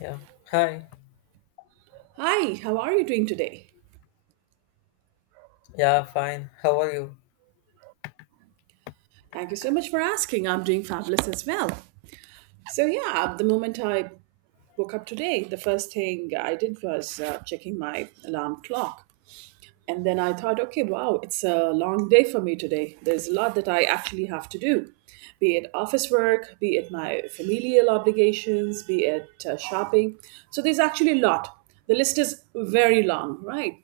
Yeah. Hi. Hi, how are you doing today? Yeah, fine. How are you? Thank you so much for asking. I'm doing fabulous as well. So, yeah, the moment I woke up today, the first thing I did was checking my alarm clock. And then I thought, okay, wow, it's a long day for me today. There's a lot that I actually have to do, be it office work, be it my familial obligations, be it shopping. So, there's actually a lot. The list is very long, right?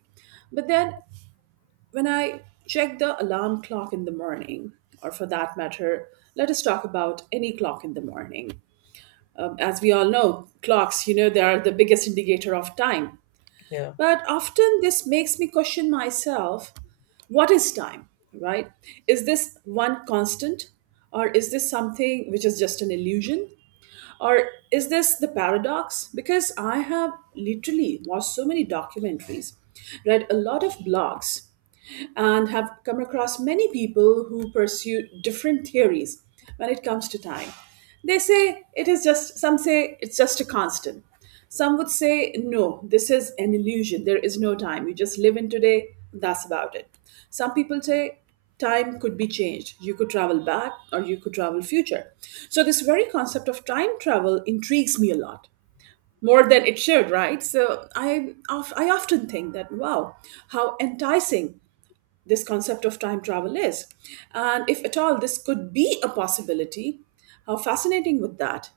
But then, when I check the alarm clock in the morning, or for that matter, let us talk about any clock in the morning. As we all know, clocks, you know, they are the biggest indicator of time. Yeah, But often this makes me question myself, what is time, right? Is this one constant, or is this something which is just an illusion? Or is this the paradox? Because I have literally watched so many documentaries, read a lot of blogs and have come across many people who pursue different theories when it comes to time. They say it is just, some say it's just a constant. Some would say, no, this is an illusion. There is no time. You just live in today. That's about it. Some people say time could be changed. You could travel back or you could travel future. So, this very concept of time travel intrigues me a lot more than it should, right? So I often think that, wow, how enticing this concept of time travel is. And if at all this could be a possibility, how fascinating would that?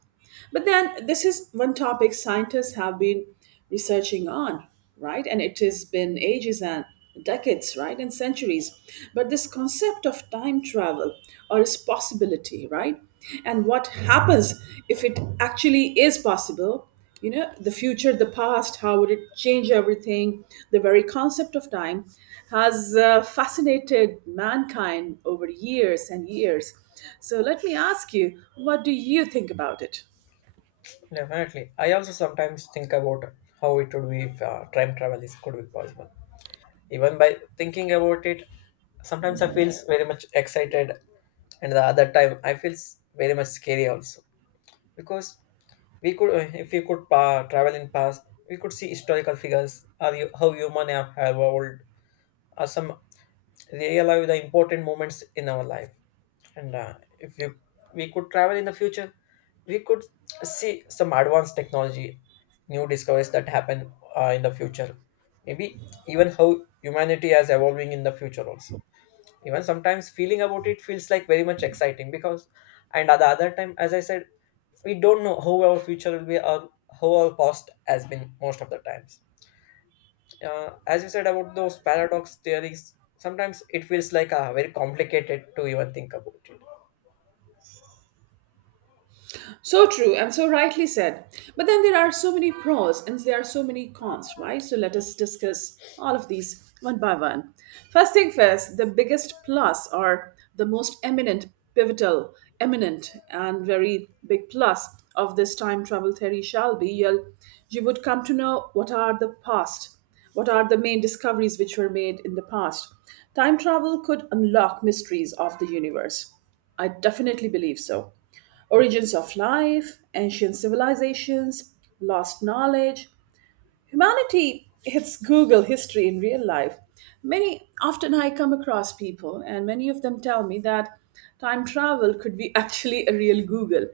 But then this is one topic scientists have been researching on, right? And it has been ages and decades, right? And centuries. But this concept of time travel or its possibility, right? And what happens if it actually is possible? You know, the future, the past, how would it change everything? The very concept of time has fascinated mankind over years and years. So let me ask you, what do you think about it? definitely. I also sometimes think about how it would be if time travel is could be possible. Even by thinking about it, sometimes I feel very much excited, and the other time I feel very much scary also because we could if we could travel in past, we could see historical figures, how human have evolved, or some realize the important moments in our life. And if we, we could travel in the future, we could see some advanced technology, new discoveries that happen in the future. Maybe even how humanity is evolving in the future also. Even sometimes feeling about it feels like very much exciting because, and at the other time, as I said, we don't know how our future will be or how our past has been most of the times. As you said about those paradox theories, sometimes it feels like very complicated to even think about it. So true and so rightly said. But then there are so many pros and there are so many cons, right? So let us discuss all of these one by one. First thing first, the biggest plus or the most eminent, pivotal, eminent, and very big plus of this time travel theory shall be you would come to know what are the past, what are the main discoveries which were made in the past? Time travel could unlock mysteries of the universe. I definitely believe so. Origins of life, ancient civilizations, lost knowledge. Humanity hits Google history in real life. Many often I come across people, and many of them tell me that time travel could be actually a real Google,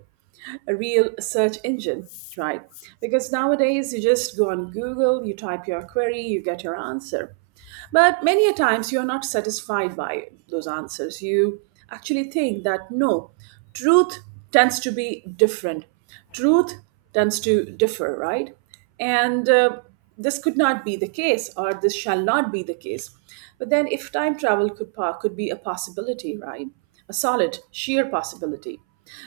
a real search engine, right? Because nowadays you just go on Google, you type your query, you get your answer. But many a times you're not satisfied by those answers. You actually think that, no, truth tends to be different. Truth tends to differ, right? And this could not be the case, or this shall not be the case. But then, if time travel could pa- could be a possibility, right? A solid, sheer possibility,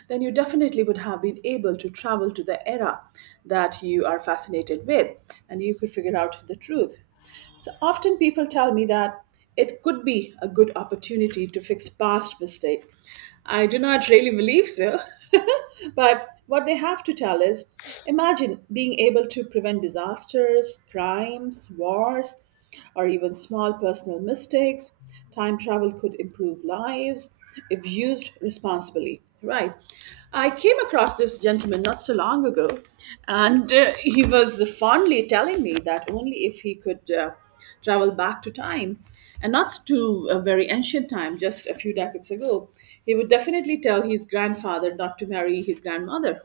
then you definitely would have been able to travel to the era that you are fascinated with, and you could figure out the truth. So often people tell me that it could be a good opportunity to fix past mistake. I do not really believe so, but what they have to tell is, imagine being able to prevent disasters, crimes, wars or even small personal mistakes. Time travel could improve lives if used responsibly. Right. I came across this gentleman not so long ago, and he was fondly telling me that only if he could travel back to time, and not to a very ancient time, just a few decades ago, he would definitely tell his grandfather not to marry his grandmother.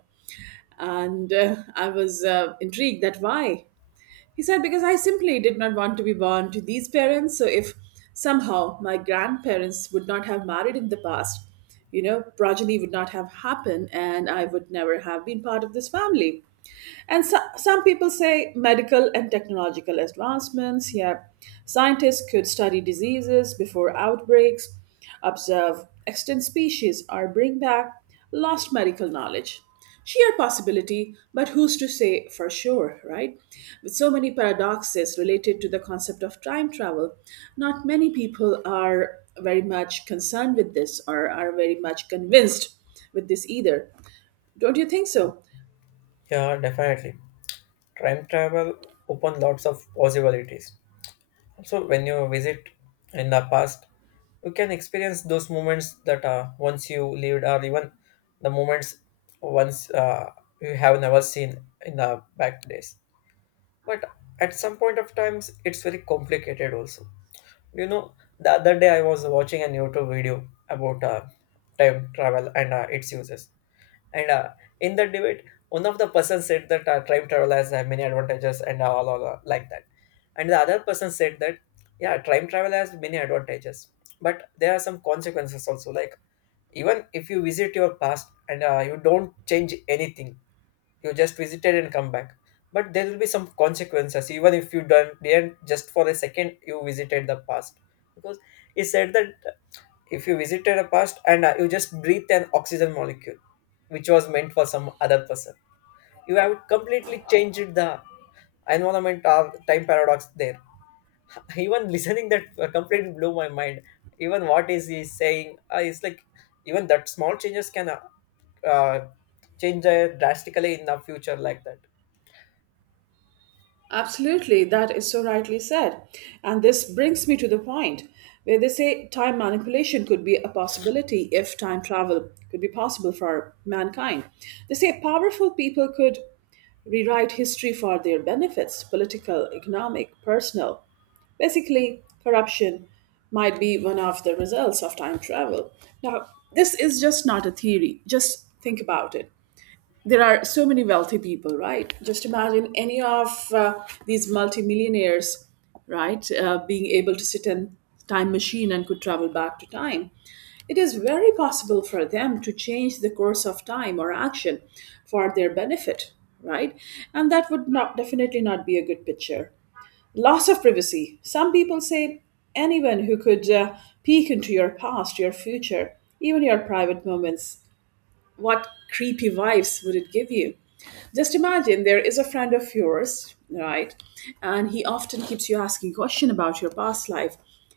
And I was intrigued that why? He said, because I simply did not want to be born to these parents. So if somehow my grandparents would not have married in the past, you know, progeny would not have happened and I would never have been part of this family. And so, some people say medical and technological advancements. Yeah, scientists could study diseases before outbreaks, observe extinct species, or bring back lost medical knowledge. Sheer possibility, but who's to say for sure, right? With so many paradoxes related to the concept of time travel, not many people are very much concerned with this or are very much convinced with this either. Don't you think so? Yeah, definitely. Time travel open lots of possibilities. Also, when you visit in the past, you can experience those moments that once you lived, or even the moments once you have never seen in the back days. But at some point of times, it's very complicated. Also, you know, the other day I was watching a YouTube video about time travel and its uses. And in the debate, one of the person said that time travel has many advantages and all like that. And the other person said that yeah, time travel has many advantages, but there are some consequences also. Like even if you visit your past and you don't change anything, you just visited and come back. But there will be some consequences, even if you don't didn't just for a second you visited the past, because he said that if you visited a past and you just breathed an oxygen molecule which was meant for some other person, you have completely changed the environment or time paradox there. Even listening that completely blew my mind, even what is he saying. It's like even that small changes can uh, change drastically in the future like that. Absolutely, that is so rightly said. And this brings me to the point where they say time manipulation could be a possibility if time travel could be possible for mankind. They say powerful people could rewrite history for their benefits, political, economic, personal. Basically, corruption might be one of the results of time travel. Now, this is just not a theory, just think about it. There are so many wealthy people, right? Just imagine any of these multimillionaires, right, being able to sit in time machine and could travel back to time. It is very possible for them to change the course of time or action for their benefit, right? And that would not definitely not be a good picture. Loss of privacy. Some people say anyone who could peek into your past, your future, even your private moments, what creepy vibes would it give you? Just imagine there is a friend of yours, right? And he often keeps you asking question about your past life.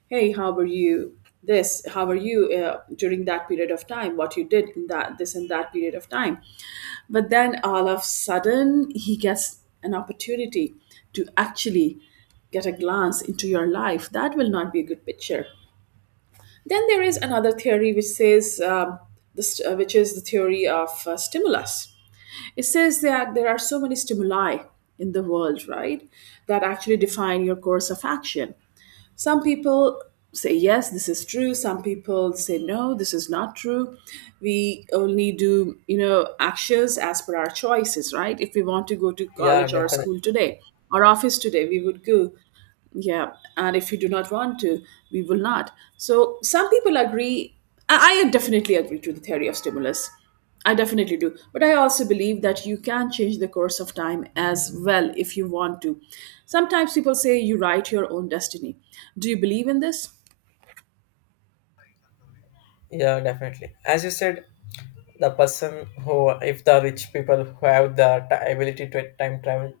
Hey, how were you? This, how were you during that period of time? What you did in that this and that period of time? But then all of a sudden, he gets an opportunity to actually get a glance into your life. That will not be a good picture. Then there is another theory which says which is the theory of stimulus. It says that there are so many stimuli in the world, right, that actually define your course of action. Some people say, yes, this is true. Some people say, no, this is not true. We only do, you know, actions as per our choices, right? If we want to go to Yeah, college or definitely. school today or office today, we would go. Yeah. And if you do not want to, we will not. So some people agree. I I definitely agree to the theory of stimulus. I definitely do. But I also believe that you can change the course of time as well if you want to. Sometimes people say you write your own destiny. Do you believe in this? Yeah, definitely, as you said, the person who, if the rich people who have the ability to time travel,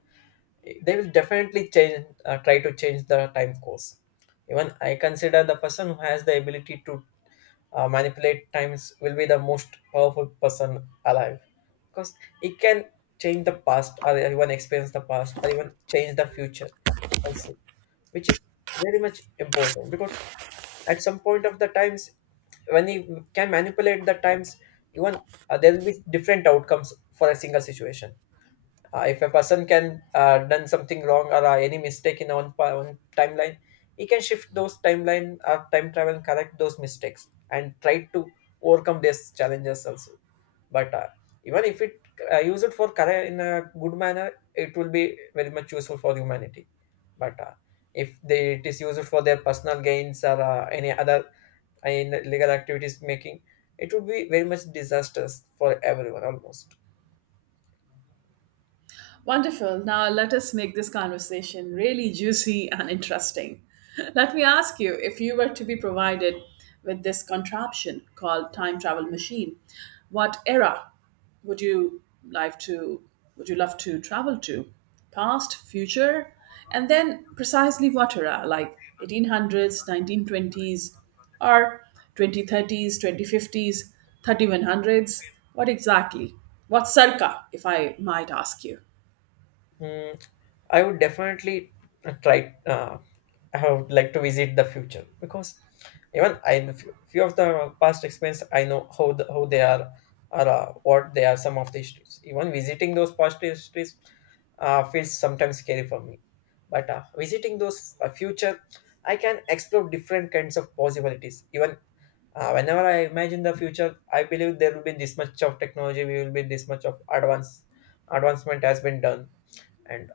they will definitely change, try to change the time course. Even I consider the person who has the ability to manipulate times will be the most powerful person alive, because he can change the past or even experience the past or even change the future also, which is very much important because at some point of the times, when he can manipulate the times, even there will be different outcomes for a single situation. If a person can done something wrong or any mistake in one timeline, he can shift those timeline or time travel and correct those mistakes and try to overcome these challenges also. But even if it use it for correct in a good manner, it will be very much useful for humanity. But if they, it is used for their personal gains or any other in legal activities making, it would be very much disastrous for everyone almost. Wonderful. Now let us make this conversation really juicy and interesting. Let me ask you, if you were to be provided with this contraption called time travel machine, what era would you like to, would you love to travel to? Past, future, and then precisely what era? Like 1800s, 1920s, or 2030s, 2050s, 3100s? What exactly? What circa, if I might ask you? Hmm, I would definitely try. I would like to visit the future because even I few of the past experience, I know how the, how they are or what they are. Some of the histories, even visiting those past histories, feels sometimes scary for me. But visiting those future, I can explore different kinds of possibilities. Even whenever I imagine the future, I believe there will be this much of technology. We will be this much of advancement has been done, and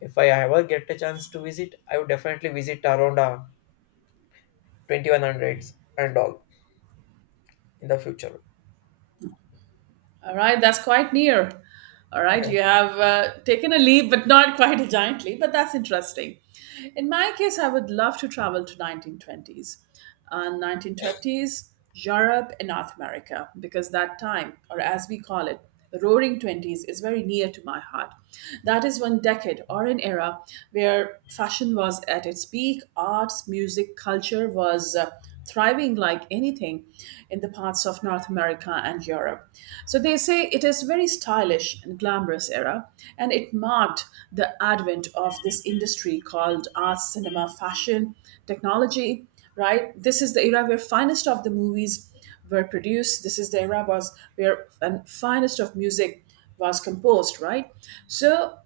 if I ever get a chance to visit, I would definitely visit around 2100s and all in the future. All right, that's quite near. All right, Yeah, you have taken a leap, but not quite a giant leap, but that's interesting. In my case, I would love to travel to 1920s. 1920s, Europe and North America, because that time, or as we call it, roaring 20s, is very near to my heart. That is one decade or an era where fashion was at its peak, arts, music, culture was thriving like anything in the parts of North America and Europe. So they say it is very stylish and glamorous era, and it marked the advent of this industry called art, cinema, fashion, technology. Right, this is the era where finest of the movies were produced. This is the era was where and finest of music was composed. Right, so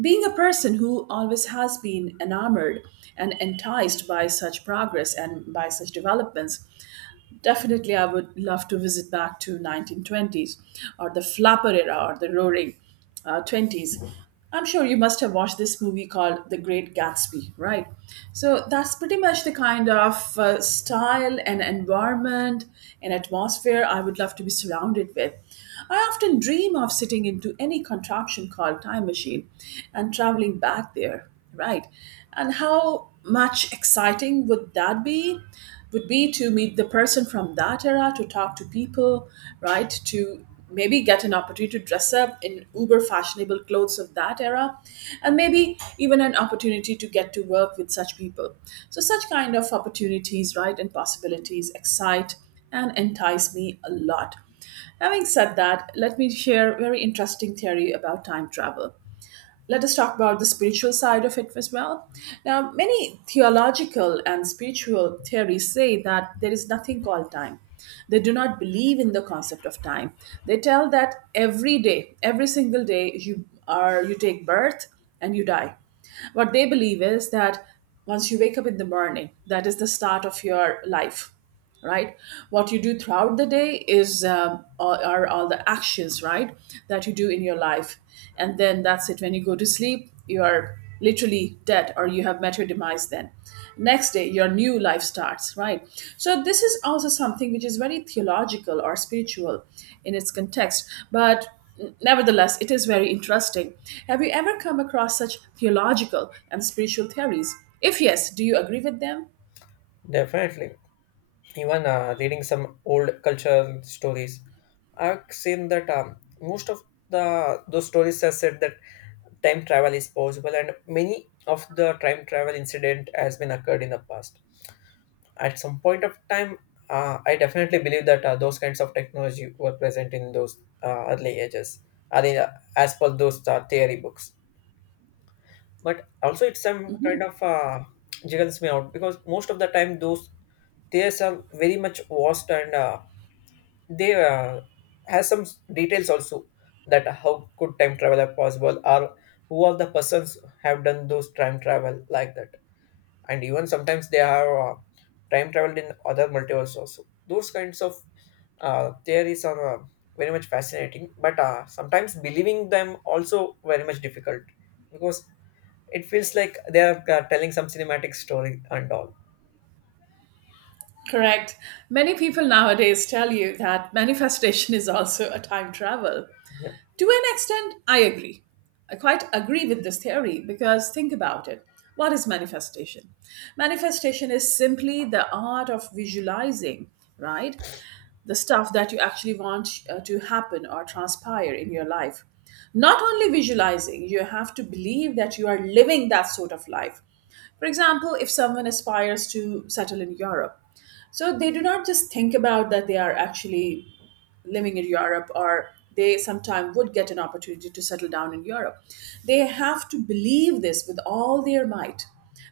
being a person who always has been enamored and enticed by such progress and by such developments, definitely, I would love to visit back to 1920s or the flapper era or the roaring 20s. I'm sure you must have watched this movie called The Great Gatsby, right? So that's pretty much the kind of style and environment and atmosphere I would love to be surrounded with. I often dream of sitting into any contraption called time machine and traveling back there. Right. And how much exciting would that be? Would be to meet the person from that era, to talk to people, right? To maybe get an opportunity to dress up in uber fashionable clothes of that era, and maybe even an opportunity to get to work with such people. So, such kind of opportunities, right, and possibilities excite and entice me a lot. Having said that, let me share a very interesting theory about time travel. Let us talk about the spiritual side of it as well. Now, many theological and spiritual theories say that there is nothing called time. They do not believe in the concept of time. They tell that every day, every single day, you take birth and you die. What they believe is that once you wake up in the morning, that is the start of your life, right? What you do throughout the day is are all the actions, right, that you do in your life. And then that's it, when you go to sleep you are literally dead or you have met your demise. Then next day your new life starts, right? So this is also something which is very theological or spiritual in its context, but nevertheless it is very interesting. Have you ever come across such theological and spiritual theories? If yes, do you agree with them? definitely. Even reading some old cultural stories, I've seen that most of the those stories have said that time travel is possible, and many of the time travel incident has been occurred in the past. At some point of time, I definitely believe that those kinds of technology were present in those early ages. I mean, as per those theory books. But also it's some kind of jiggles me out because most of the time those theories are very much vast, and they has some details also that how could time travel are possible or who are the persons have done those time travel like that. And even sometimes they have time traveled in other multiverse also. Those kinds of theories are very much fascinating, but sometimes believing them also very much difficult, because it feels like they are telling some cinematic story and all. Correct. Many people nowadays tell you that manifestation is also a time travel. Yeah, To an extent, I agree. I quite agree with this theory, because think about it. What is manifestation? Manifestation is simply the art of visualizing, right? The stuff that you actually want to happen or transpire in your life. Not only visualizing, you have to believe that you are living that sort of life. For example, if someone aspires to settle in Europe, so they do not just think about that they are actually living in Europe, or they sometime would get an opportunity to settle down in Europe. They have to believe this with all their might.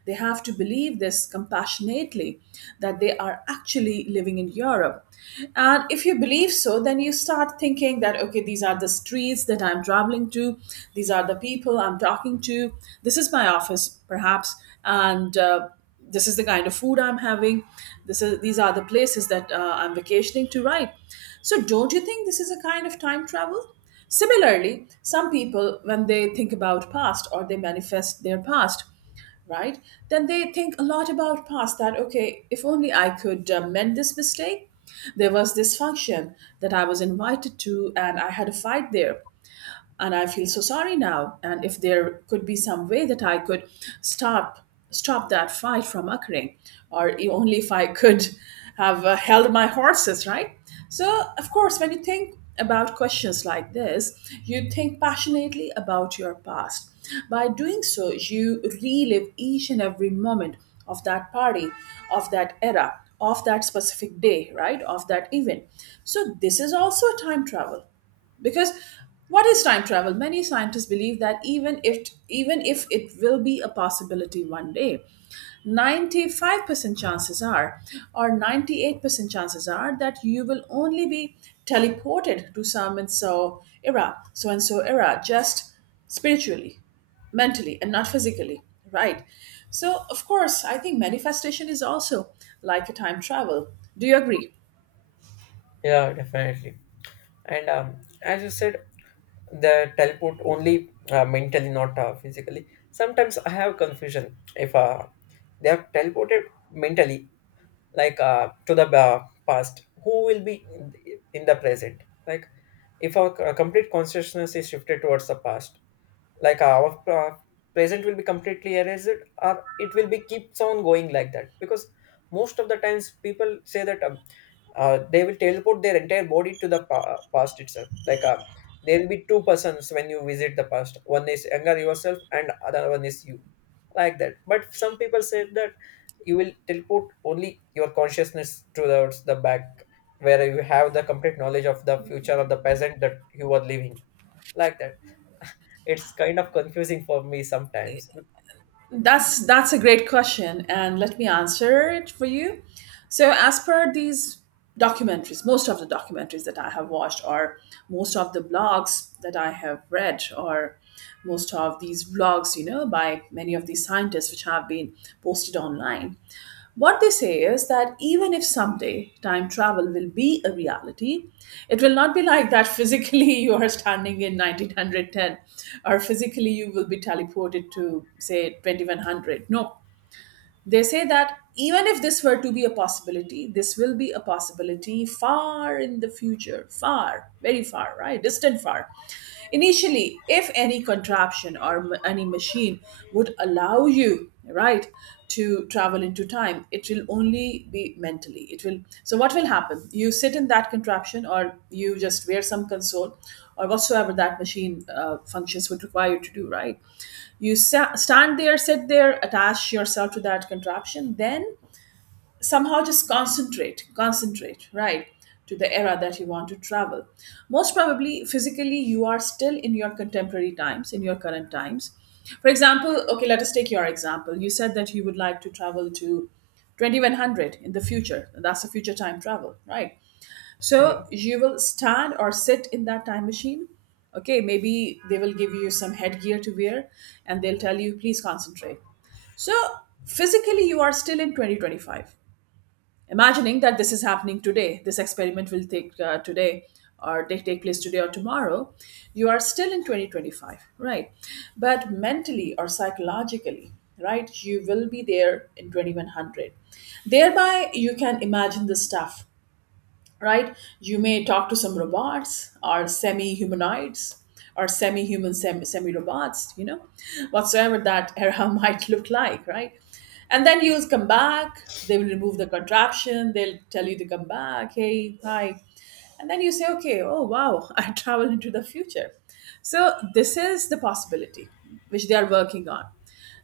They have to believe this compassionately, that they are actually living in Europe. And if you believe so, then you start thinking that, okay, these are the streets that I'm traveling to, these are the people I'm talking to, this is my office, perhaps, and this is the kind of food I'm having, this is these are the places that I'm vacationing to, right? So don't you think this is a kind of time travel? Similarly, some people, when they think about past or they manifest their past, right, then they think a lot about past, that okay, if only I could mend this mistake. There was this function that I was invited to and I had a fight there, and I feel so sorry now, and if there could be some way that I could stop stop that fight from occurring, or only if I could have held my horses, right? So of course, when you think about questions like this, you think passionately about your past. By doing so you relive each and every moment of that party, of that era, of that specific day, right, of that event. So this is also time travel. Because what is time travel? Many scientists believe that even if it will be a possibility one day, 95% chances are, or 98% chances are that you will only be teleported to some and so era, so and so era, just spiritually, mentally, and not physically, right? So of course I think manifestation is also like a time travel. Do you agree? yeah, definitely. And as you said, the teleport only mentally not physically. Sometimes I have confusion if they have teleported mentally, like to the past, who will be in the present? Like if our complete consciousness is shifted towards the past, like our present will be completely erased, or it will be keeps on going like that? Because most of the times people say that they will teleport their entire body to the past itself, like there will be two persons when you visit the past, one is younger yourself and other one is you, like that. But some people say that you will teleport only your consciousness towards the back, where you have the complete knowledge of the future or the present that you are living, like that. It's kind of confusing for me sometimes. That's a great question, and let me answer it for you. So, as per these documentaries, most of the documentaries that I have watched, or most of the blogs that I have read, or most of these vlogs, you know, by many of these scientists which have been posted online, what they say is that even if someday time travel will be a reality, it will not be like that physically you are standing in 1910, or physically you will be teleported to, say, 2100. No, they say that even if this were to be a possibility, this will be a possibility far in the future, far, very far, right? Distant far. Initially, if any contraption or any machine would allow you, right, to travel into time, it will only be mentally. It will. So, what will happen? You sit in that contraption, or you just wear some console, or whatsoever that machine functions would require you to do, right? You stand there, sit there, attach yourself to that contraption, then somehow just concentrate, right, to the era that you want to travel. Most probably physically you are still in your contemporary times, in your current times. For example, okay, let us take your example. You said that you would like to travel to 2100 in the future. That's a future time travel, right? So Yeah. you will stand or sit in that time machine. Okay, maybe they will give you some headgear to wear and they'll tell you, please concentrate. So physically, you are still in 2025. Imagining that this is happening today, this experiment will take place today or tomorrow, you are still in 2025, right? But mentally or psychologically, right, you will be there in 2100. Thereby, you can imagine the stuff, right? You may talk to some robots or semi humanoids, or semi human, semi robots, you know, whatsoever that era might look like, right? And then you'll come back, they will remove the contraption, they'll tell you to come back, hey, hi. And then you say, okay, oh wow, I travel into the future. So this is the possibility which they are working on.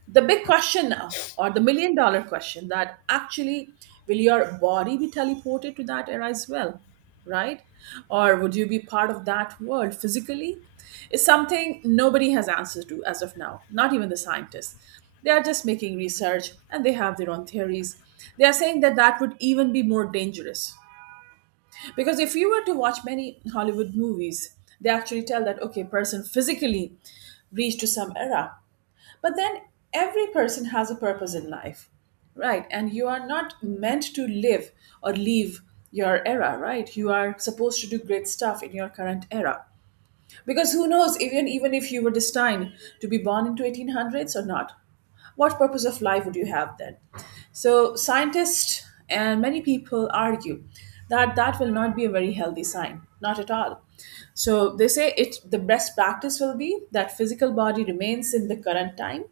The big question now, or the million-dollar question, that actually, will your body be teleported to that era as well, right, or would you be part of that world physically, is something nobody has answers to as of now, not even the scientists. They are just making research and they have their own theories. They are saying that that would even be more dangerous, because if you were to watch many Hollywood movies, they actually tell that okay, person physically reached to some era, but then every person has a purpose in life, right? And you are not meant to live, or leave, your era, right? You are supposed to do great stuff in your current era. Because who knows, even if you were destined to be born into 1800s or not, what purpose of life would you have then? So scientists and many people argue that that will not be a very healthy sign, not at all. So they say it, the best practice will be that physical body remains in the current time,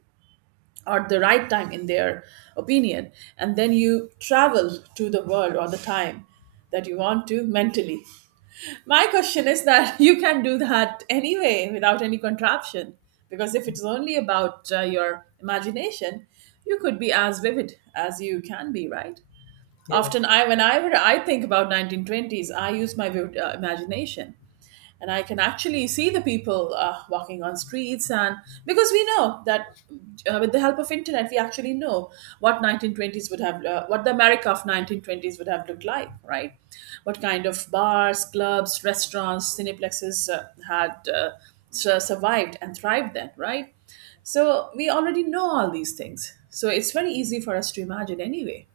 or the right time in their opinion, and then you travel to the world or the time that you want to mentally. My question is that you can do that anyway without any contraption, because if it's only about your imagination, you could be as vivid as you can be, right? Yeah. Often I whenever I think about 1920s, I use my vivid, imagination, and I can actually see the people walking on streets, and because we know that with the help of internet, we actually know what 1920s would have, what the America of 1920s would have looked like, right? What kind of bars, clubs, restaurants, cineplexes had survived and thrived then, right? So we already know all these things. So it's very easy for us to imagine anyway.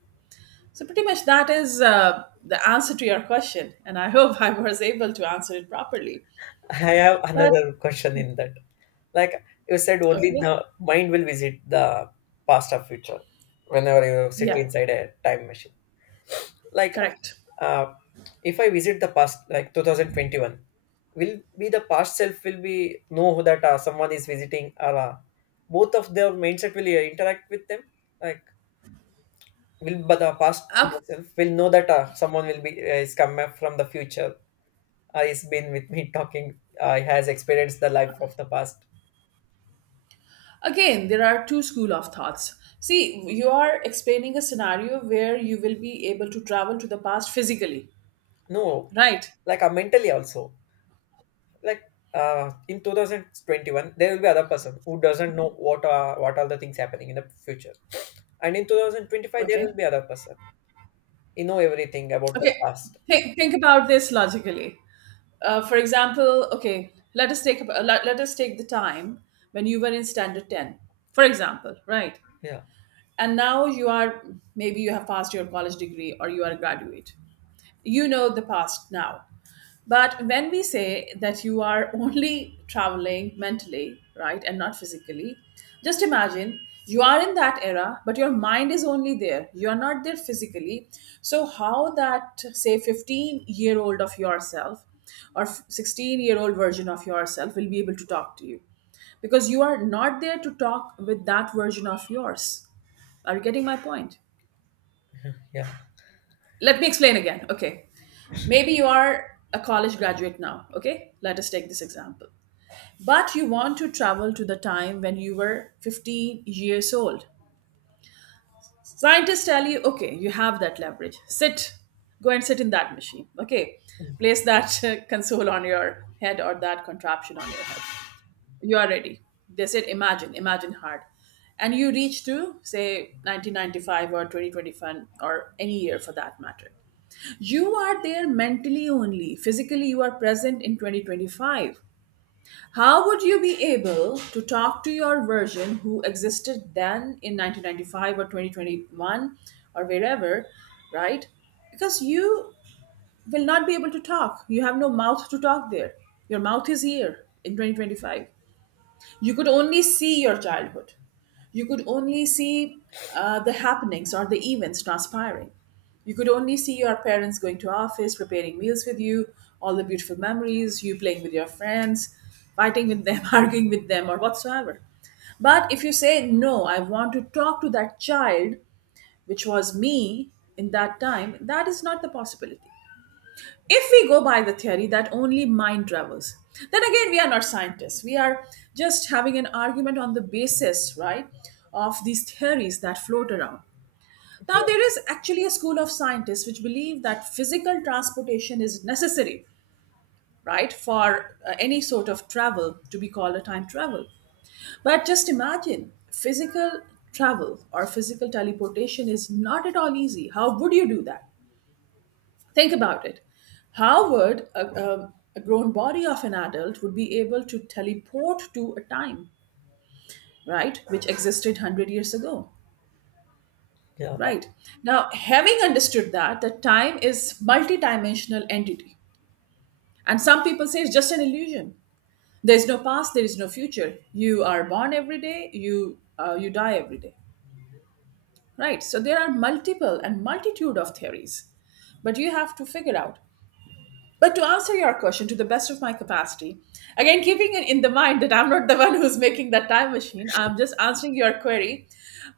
So pretty much that is the answer to your question, and I hope I was able to answer it properly. I have But another question in that. Like you said, only okay, the mind will visit the past or future whenever you sit yeah, inside a time machine. Like, correct. uh, if I visit the past, like 2021, will be the past self will be know that someone is visiting or both of their mindset will interact with them. Like, will but the past Ac- myself will know that someone will be is come from the future, has been with me, talking, he has experienced the life of the past. Again, there are two school of thoughts. See, you are explaining a scenario where you will be able to travel to the past physically, No, right? like mentally also, like in 2021 there will be other person who doesn't know what are the things happening in the future, and in 2025 there Okay. will be other person you know everything about the Okay. past. Think about this logically. For example, okay, let us take the time when you were in standard 10. For example, right? Yeah, And now you are maybe you have passed your college degree or you are a graduate. You know the past now. But when we say that you are only traveling mentally, right, and not physically, just imagine you are in that era, but your mind is only there. You are not there physically. So, how that, say, 15-year-old of yourself or 16-year-old version of yourself will be able to talk to you? Because you are not there to talk with that version of yours. Are you getting my point? yeah, Let me explain again. Okay. Maybe you are a college graduate now. Okay. Let us take this example. But you want to travel to the time when you were 15 years old. Scientists tell you, okay, you have that leverage. Sit, go and sit in that machine. Okay. Place that console on your head, or that contraption on your head. You are ready. They said, imagine, imagine hard. And you reach to, say, 1995 or 2025 or any year for that matter. You are there mentally only. Physically, you are present in 2025. How would you be able to talk to your version who existed then in 1995 or 2021 or wherever, right? Because you will not be able to talk. You have no mouth to talk there. Your mouth is here in 2025. You could only see your childhood, you could only see the happenings or the events transpiring. You could only see your parents going to office, preparing meals with you, all the beautiful memories, you playing with your friends, fighting with them, arguing with them or whatsoever. But if you say no, I want to talk to that child, which was me, in that time, that is not the possibility. If we go by the theory that only mind travels, then again, we are not scientists. We are just having an argument on the basis, right, of these theories that float around. Now, yeah, there is actually a school of scientists which believe that physical transportation is necessary, right, for any sort of travel to be called a time travel. But just imagine, physical travel or physical teleportation is not at all easy. How would you do that? Think about it. How would a grown body of an adult would be able to teleport to a time, right, which existed 100 years ago, yeah, right? Now, having understood that, that time is multidimensional entity. And some people say it's just an illusion. There's no past, there is no future. You are born every day, you die every day, right? So there are multiple and multitude of theories. But you have to figure out But to answer your question, to the best of my capacity, again, keeping it in the mind that I'm not the one who's making that time machine, I'm just answering your query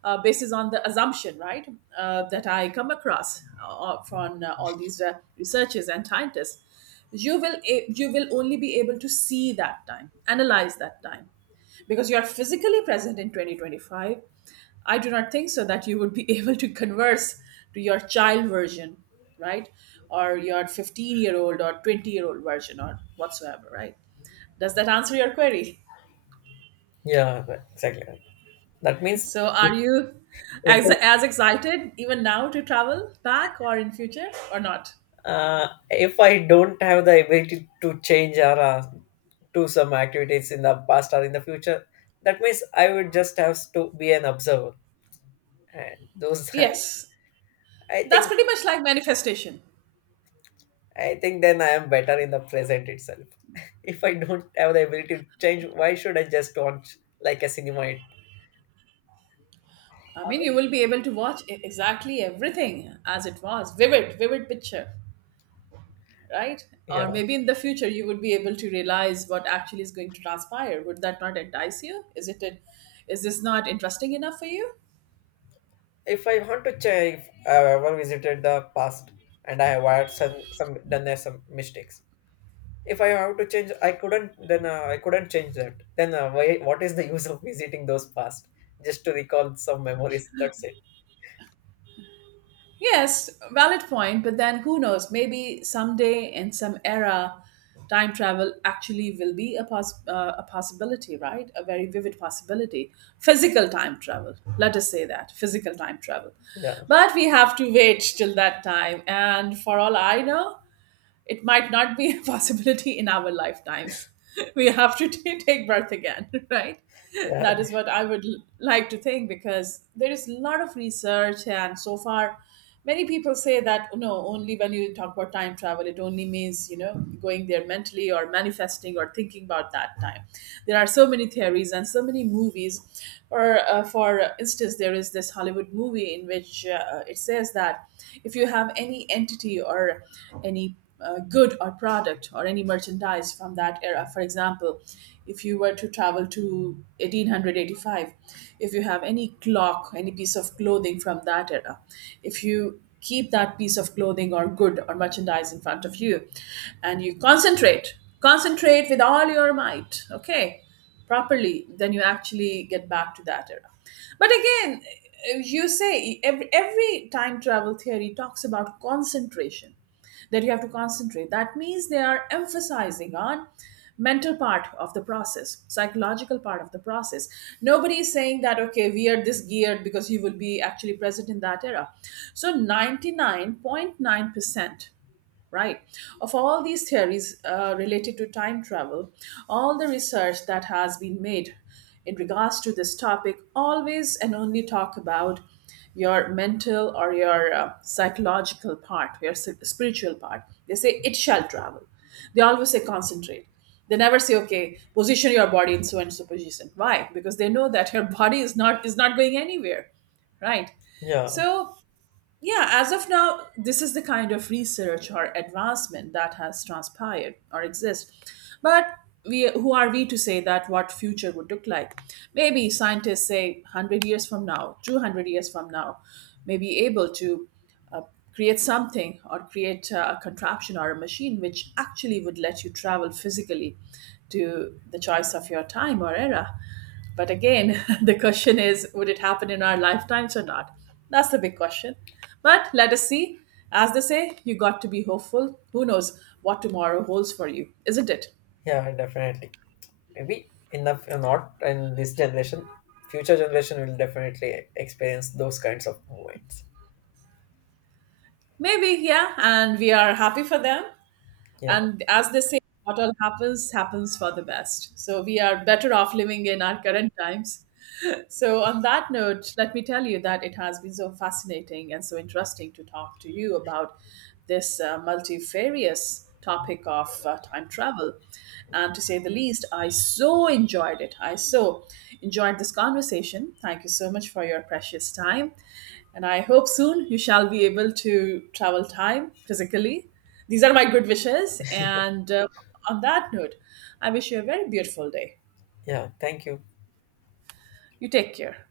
basis on the assumption, right, that I come across from all these researchers and scientists. You will only be able to see that time, analyze that time, because you are physically present in 2025. I do not think so that you would be able to converse to your child version, right? Or your 15-year-old or 20-year-old version or whatsoever, right? Does that answer your query? yeah, exactly. That means So, are you we as, can. as excited even now to travel back or in future or not? If I don't have the ability to change or do some activities in the past or in the future, that means I would just have to be an observer. And those, Yes, I that's think, pretty much like manifestation. I think then I am better in the present itself. If I don't have the ability to change, why should I just watch like a cinema? It. I mean, you will be able to watch exactly everything as it was, vivid, vivid picture, right? Or Yeah. maybe in the future you would be able to realize what actually is going to transpire. Would that not entice you? Is this not interesting enough for you? If I want to change, if I've ever visited the past and I have had some done there some mistakes, if I have to change, I couldn't. Then I couldn't change that. Then why? What is the use of visiting those past? Just to recall some memories. That's it. Yes, valid point, but then who knows? Maybe someday in some era, time travel actually will be a, a possibility, right? A very vivid possibility. Physical time travel, let us say that, physical time travel. Yeah, But we have to wait till that time. And for all I know, it might not be a possibility in our lifetimes. We have to take birth again, right? yeah, That is what I would like to think, because there is a lot of research, and so far, many people say that, oh, no, only when you talk about time travel, it only means, you know, going there mentally or manifesting or thinking about that time. There are so many theories and so many movies. Or for instance, there is this Hollywood movie in which it says that if you have any entity or any good or product or any merchandise from that era. For example, if you were to travel to 1885, if you have any clock, any piece of clothing from that era, if you keep that piece of clothing or good or merchandise in front of you and you concentrate, concentrate with all your might, okay, properly, then you actually get back to that era. But again, you say every time travel theory talks about concentration, that you have to concentrate. That means they are emphasizing on mental part of the process, psychological part of the process. Nobody is saying that, okay, we are this geared because you will be actually present in that era. So 99.9%, right, of all these theories related to time travel, all the research that has been made in regards to this topic always and only talk about your mental or your psychological part, your spiritual part. They say it shall travel. They always say concentrate. They never say, okay, position your body in so and so position. Why? Because they know that your body is not going anywhere, right? yeah, So yeah, as of now, this is the kind of research or advancement that has transpired or exists. But we, who are we to say that what future would look like? Maybe scientists say 100 years from now, 200 years from now, may be able to uh, uh, create something or create a contraption or a machine which actually would let you travel physically to the choice of your time or era. But again, the question is, would it happen in our lifetimes or not? That's the big question. But let us see. As they say, you got to be hopeful. Who knows what tomorrow holds for you, isn't it? yeah. Definitely. Maybe enough or not in this generation. Future generation will definitely experience those kinds of moments. Maybe, yeah. And we are happy for them. Yeah, And as they say, what all happens, happens for the best. So we are better off living in our current times. So, on that note, let me tell you that it has been so fascinating and so interesting to talk to you about this multifarious topic of time travel. And to say the least, I so enjoyed it. I so enjoyed this conversation. Thank you so much for your precious time. And I hope soon you shall be able to travel time physically. These are my good wishes. And on that note, I wish you a very beautiful day. yeah. Thank you. You take care.